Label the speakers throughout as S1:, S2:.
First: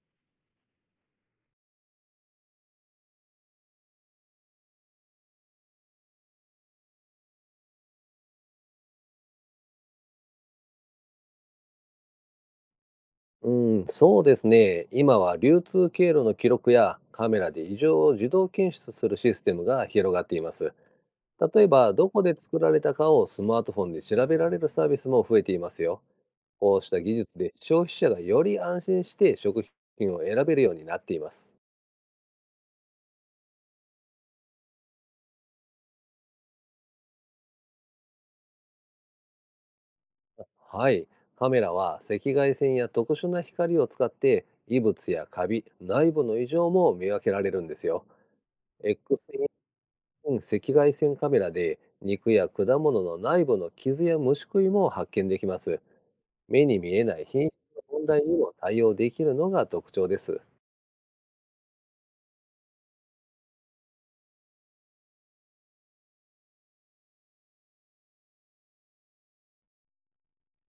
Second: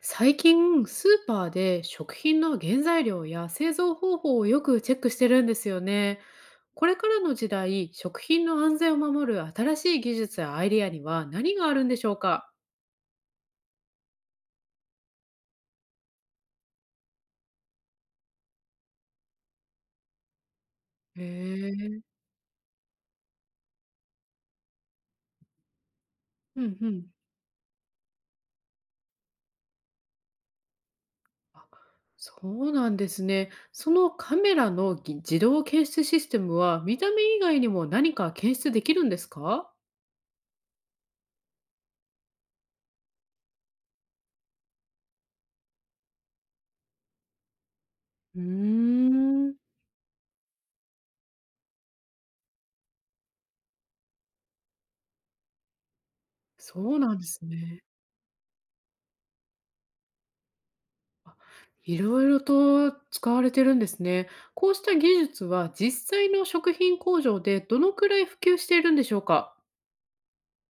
S1: 最近スーパーで食品の原材料や製造方法をよくチェックしてるんですよね。これからの時代、食品の安全を守る新しい技術やアイデアには何があるんでしょうか？
S2: うん、そうですね。今は流通経路の記録やカメラで異常を自動検出するシステムが広がっています。
S1: へ
S2: 例えば、ど
S1: え、
S2: こで作られたかをスマートフォンで調べられるサービスも増えていますよ。
S1: う
S2: こ
S1: ん
S2: う
S1: う
S2: した
S1: ん。
S2: 技術で消費者がより安心して食品を選べるようになっています。
S1: あ、そうなんですね。そのカメラの自動検出システムは見た目以外にも何か検出できるんですか？
S2: はい。カメラは赤外線や特殊な光を使って異物やカビ、内部の異常も見分けられるんですよ。
S1: うー
S2: X
S1: ん、
S2: うん、赤外線カメラで肉や果物の内部の傷や虫食いも発見できます。目に
S1: そ
S2: 見
S1: う
S2: え
S1: な
S2: な
S1: ん
S2: い
S1: です
S2: 品質の
S1: ね。
S2: 問題にも対応できるのが特徴です。
S1: あ、いろいろと使われてるんですね。こうした技術は実際の食品工場でどのくらい普及しているんでしょうか？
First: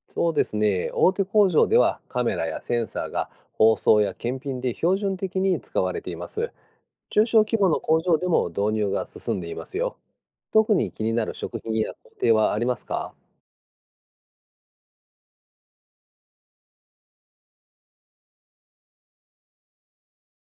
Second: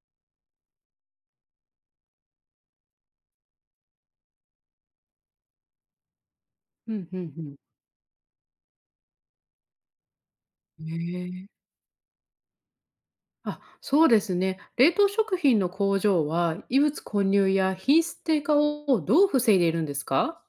S2: そうですね、大手工場ではカメラやセンサーが包装や検品で標準的に使われています。
S1: うん、うん
S2: 中小
S1: う
S2: 規
S1: ん。
S2: 模の工場でも導入が進んでいますよ。特
S1: へ
S2: に気になる
S1: え。
S2: 食品や工程はありますか？
S1: あ、そうですね。冷凍食品の工場は、異物混入や品質低下をどう防いでいるんですか？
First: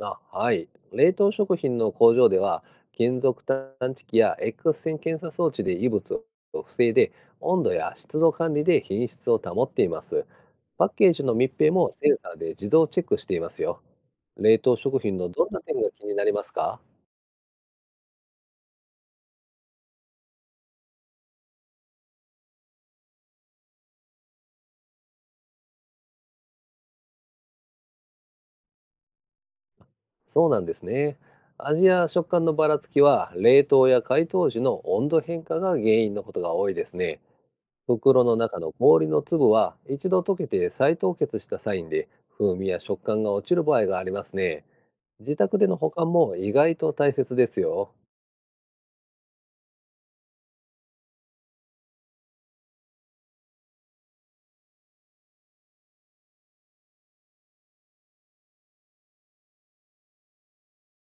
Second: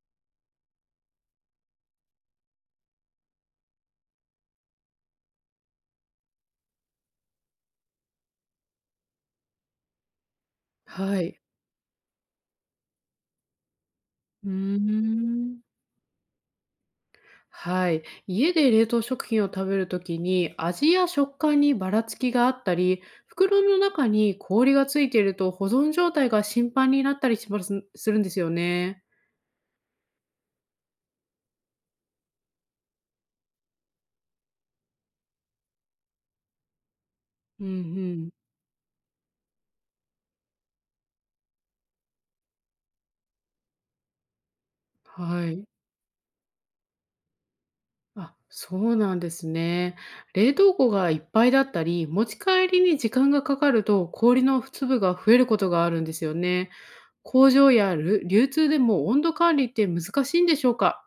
S2: あ、はい。冷凍食品の工場では、金属探知機や X 線検査装置で異物を防いで、温度や湿度管理で品質を保っています。パッケー
S1: は
S2: ジの
S1: い。
S2: 密閉もセンサーで自動チェックしていますよ。
S1: うー
S2: 冷凍食品のどん
S1: ん。
S2: な点が気になりますか？
S1: はい。家で冷凍食品を食べるときに、味や食感にばらつきがあったり、袋の中に氷がついていると保存状態が心配になったりしますするんですよね。
S2: そうなんですね。味や食感のばらつきは、冷凍や解凍時の温度変化が原因のことが多いですね。
S1: うんう
S2: 袋
S1: ん。
S2: の中の氷の粒は一度溶けて再凍結したサインで、風味や食感が落ちる場合がありますね。自
S1: は
S2: 宅
S1: い。
S2: での保管も意外と大切ですよ。
S1: あ、そうなんですね。冷凍庫がいっぱいだったり、持ち帰りに時間がかかると氷の粒が増えることがあるんですよね。工場や流通でも温度管理って難しいんでしょうか？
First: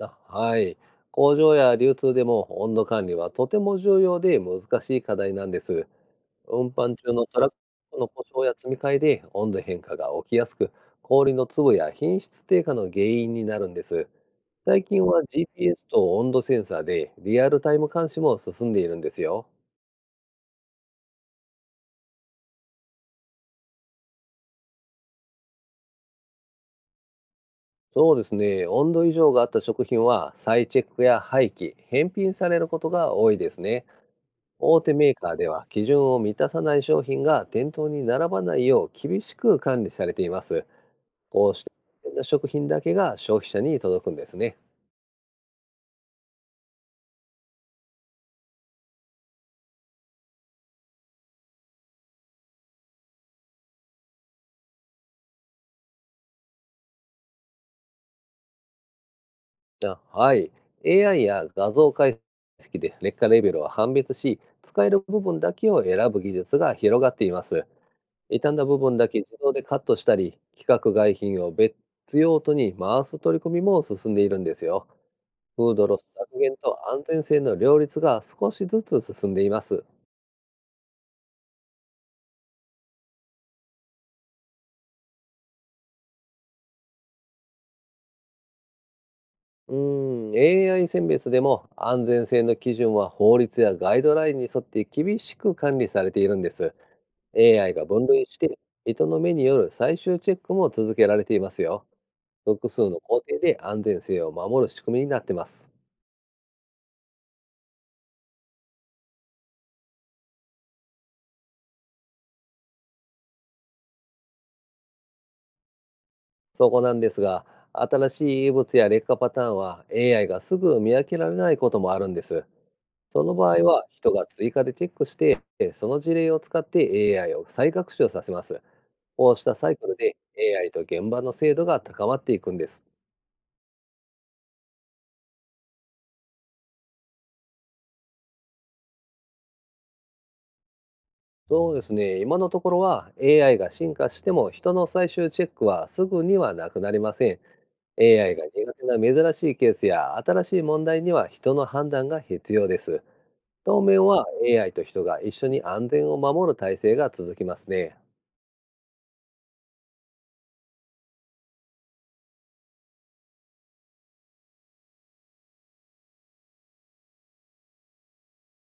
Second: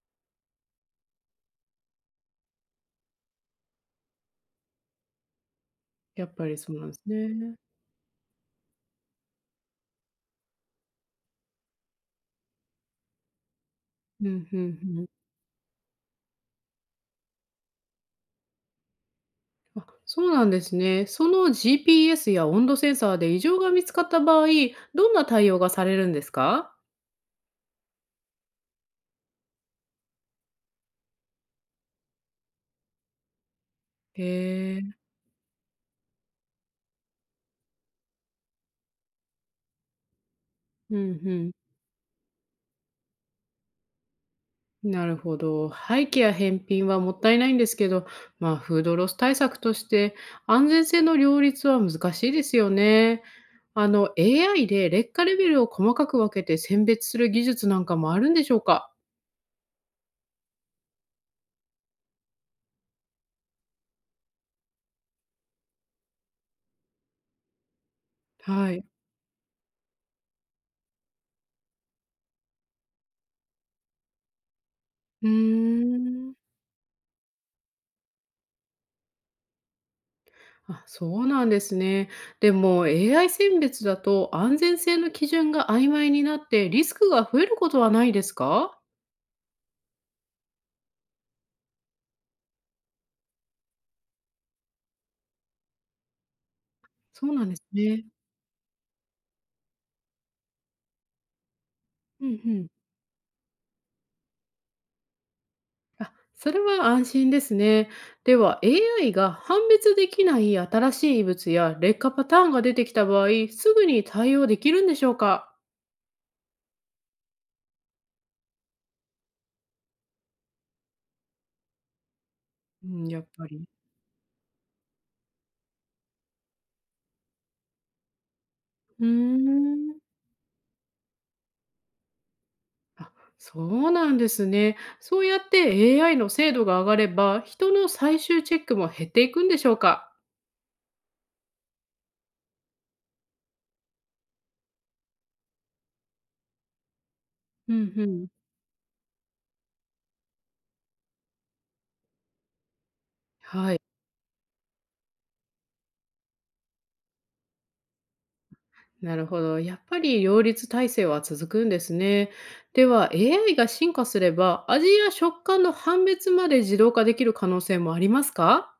S2: あ、はい。工場や流通でも温度管理はとても重要で難しい課題なんです。
S1: やっぱり
S2: 運
S1: そうなんで
S2: 搬
S1: す
S2: 中のトラッ
S1: ね。
S2: クの故障や積み替えで温度変化が起きやすく、氷の粒や品質低下の原因になるんです。
S1: うんうん
S2: 最
S1: う
S2: 近
S1: ん。
S2: は GPS と温度センサーでリアルタイム監視も進んでいるんですよ。
S1: あ、そうなんですね。その GPS や温度センサーで異常が見つかった場合、どんな対応がされるんですか？
S2: そうですね。温度異常があった食品は再チェックや廃棄、返品されることが多いですね。
S1: へ
S2: 大
S1: え、
S2: 手メーカーでは基準を満たさない商品が店頭に並ばないよう厳しく管理されています。
S1: うんう
S2: こ
S1: ん。
S2: うして安全な食品だけが消費者に届くんですね。
S1: なるほど。廃棄や返品はもったいないんですけど、まあ、フードロス対策として安全性の両立は難しいですよね。AI で劣化レベルを細かく分けて選別する技術なんかもあるんでしょうか？
S2: あ、はい。AI や画像解析で劣化レベルを判別し、使える部分だけを選ぶ技術が広がっています。傷んだ
S1: は
S2: 部
S1: い。
S2: 分だけ自動でカットしたり、規格外品を別用途に回す取り組みも進んでいるんですよ。
S1: う
S2: フードロス
S1: ーん。
S2: 削減と安全性の両立が少しずつ進んでいます。
S1: あ、そうなんですね。でも AI 選別だと安全性の基準が曖昧になってリスクが増えることはないですか？
S2: うーん、AI 選別でも安全性の基準は法律やガイドラインに沿って厳しく管理されているんです。
S1: そうなんです
S2: AI が
S1: ね。
S2: 分類して、人の目による最終チェックも続けられていますよ。
S1: うんう
S2: 複
S1: ん。
S2: 数の工程で安全性を守る仕組みになってます。
S1: あ、それは安心ですね。では AI が判別できない新しい異物や劣化パターンが出てきた場合、すぐに対応できるんでしょうか？
S2: そこなんですが、新しい異物や劣化パターンは AI がすぐ見分けられないこともあるんです。
S1: うん、や
S2: そ
S1: っ
S2: の
S1: ぱ
S2: 場合
S1: り。
S2: は人が追加でチェックして、その事例を使って AI を再学習させます。
S1: うー
S2: こうしたサイク
S1: ん。
S2: ルで AI と現場の精度が高まっていくんです。
S1: あ、そうなんですね。そうやって AI の精度が上がれば、人の最終チェックも減っていくんでしょうか？
S2: そうですね、今のところは AI が進化しても人の最終チェックはすぐにはなくなりません。
S1: うんうん。
S2: AI が苦手な珍しいケースや新しい問題には人の判断が必要です。
S1: は
S2: 当
S1: い。
S2: 面は AI と人が一緒に安全を守る体制が続きますね。
S1: なるほど。やっぱり両立体制は続くんですね。では、AI が進化すれば、味や食感の判別まで自動化できる可能性もありますか？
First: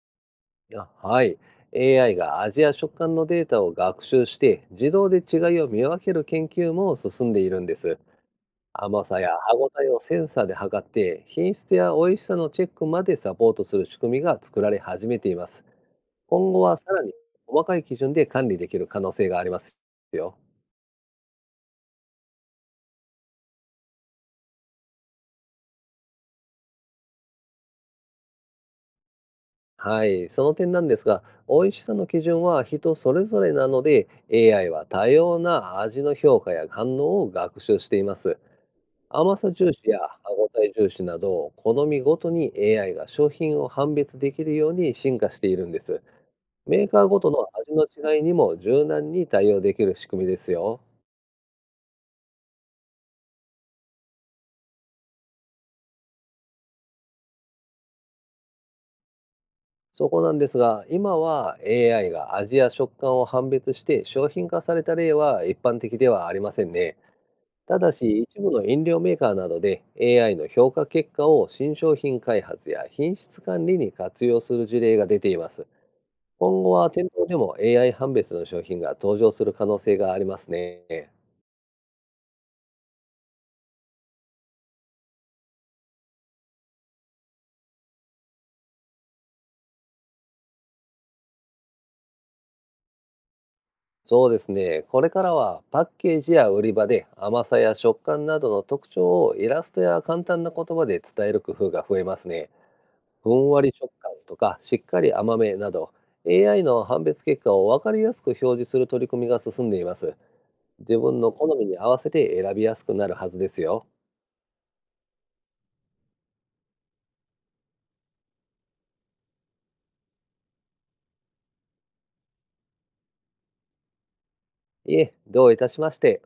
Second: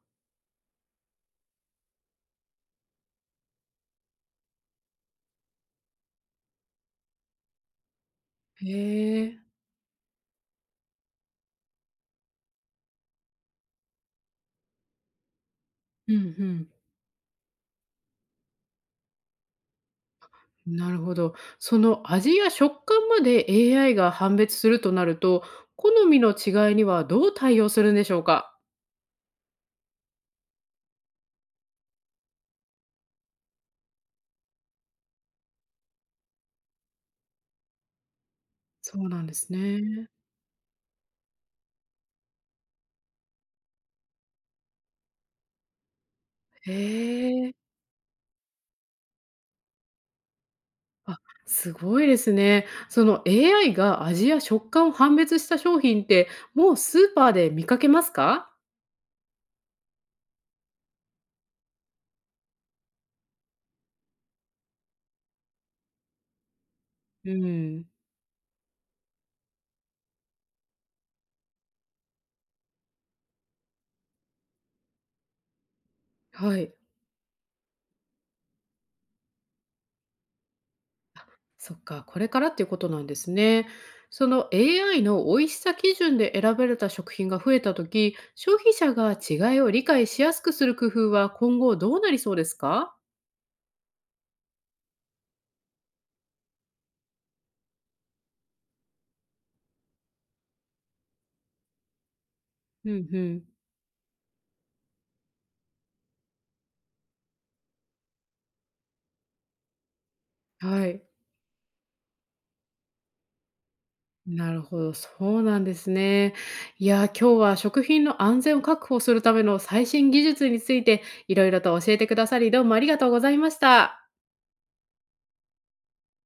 S2: あ、はい。AI が味や食感のデータを学習して自動で違いを見分ける研究も進んでいるんです。
S1: へ
S2: 甘さや
S1: え。
S2: 歯ごたえをセンサーで測って品質や美味しさのチェックまでサポートする仕組みが作られ始めています。
S1: うんう
S2: 今後
S1: ん。
S2: はさらに細かい基準で管理できる可能性がありますよ。
S1: なるほど。その味や食感まで AI が判別するとなると、好みの違いにはどう対応するんでしょうか？
S2: はい、その点なんですが、美味しさの基準は人それぞれなので、AI は多様な味の評価や反応を学習しています。
S1: そうなんで
S2: 甘さ
S1: す
S2: 重視や
S1: ね。
S2: 歯ごたえ重視など、好みごとに AI が商品を判別できるように進化しているんです。
S1: へ
S2: メーカーごとの
S1: え。
S2: 味の違いにも柔軟に対応できる仕組みですよ。
S1: あ、すごいですね。その AI が味や食感を判別した商品って、もうスーパーで見かけますか？
S2: そこなんですが、今は AI が味や食感を判別して商品化された例は一般的ではありませんね。
S1: う
S2: た
S1: ん、
S2: だし、一部の飲料メーカーなどで AI の評価結果を新商品開発や品質管理に活用する事例が出ています。
S1: は
S2: 今後
S1: い。
S2: は店頭でも AI 判別の商品が登場する可能性がありますね。
S1: そっか、これからっていうことなんですね。その AI の美味しさ基準で選ばれた食品が増えた時、消費者が違いを理解しやすくする工夫は今後どうなりそうですか？
S2: そうですね。これからはパッケージや売り場で甘さや食感などの特徴をイラストや簡単な言葉で伝える工夫が増えますね。
S1: うんう
S2: ふ
S1: ん。
S2: んわり食感とかしっかり甘めなど AI の判別結果を分かりやすく表示する取り組みが進んでいます。
S1: は
S2: 自
S1: い。
S2: 分の好みに合わせて選びやすくなるはずですよ。
S1: なるほど、そうなんですね。いや、今日は食品の安全を確保するための最新技術についていろいろと教えてくださり、どうもありがとうございました。
S2: いえ、どういたしまして。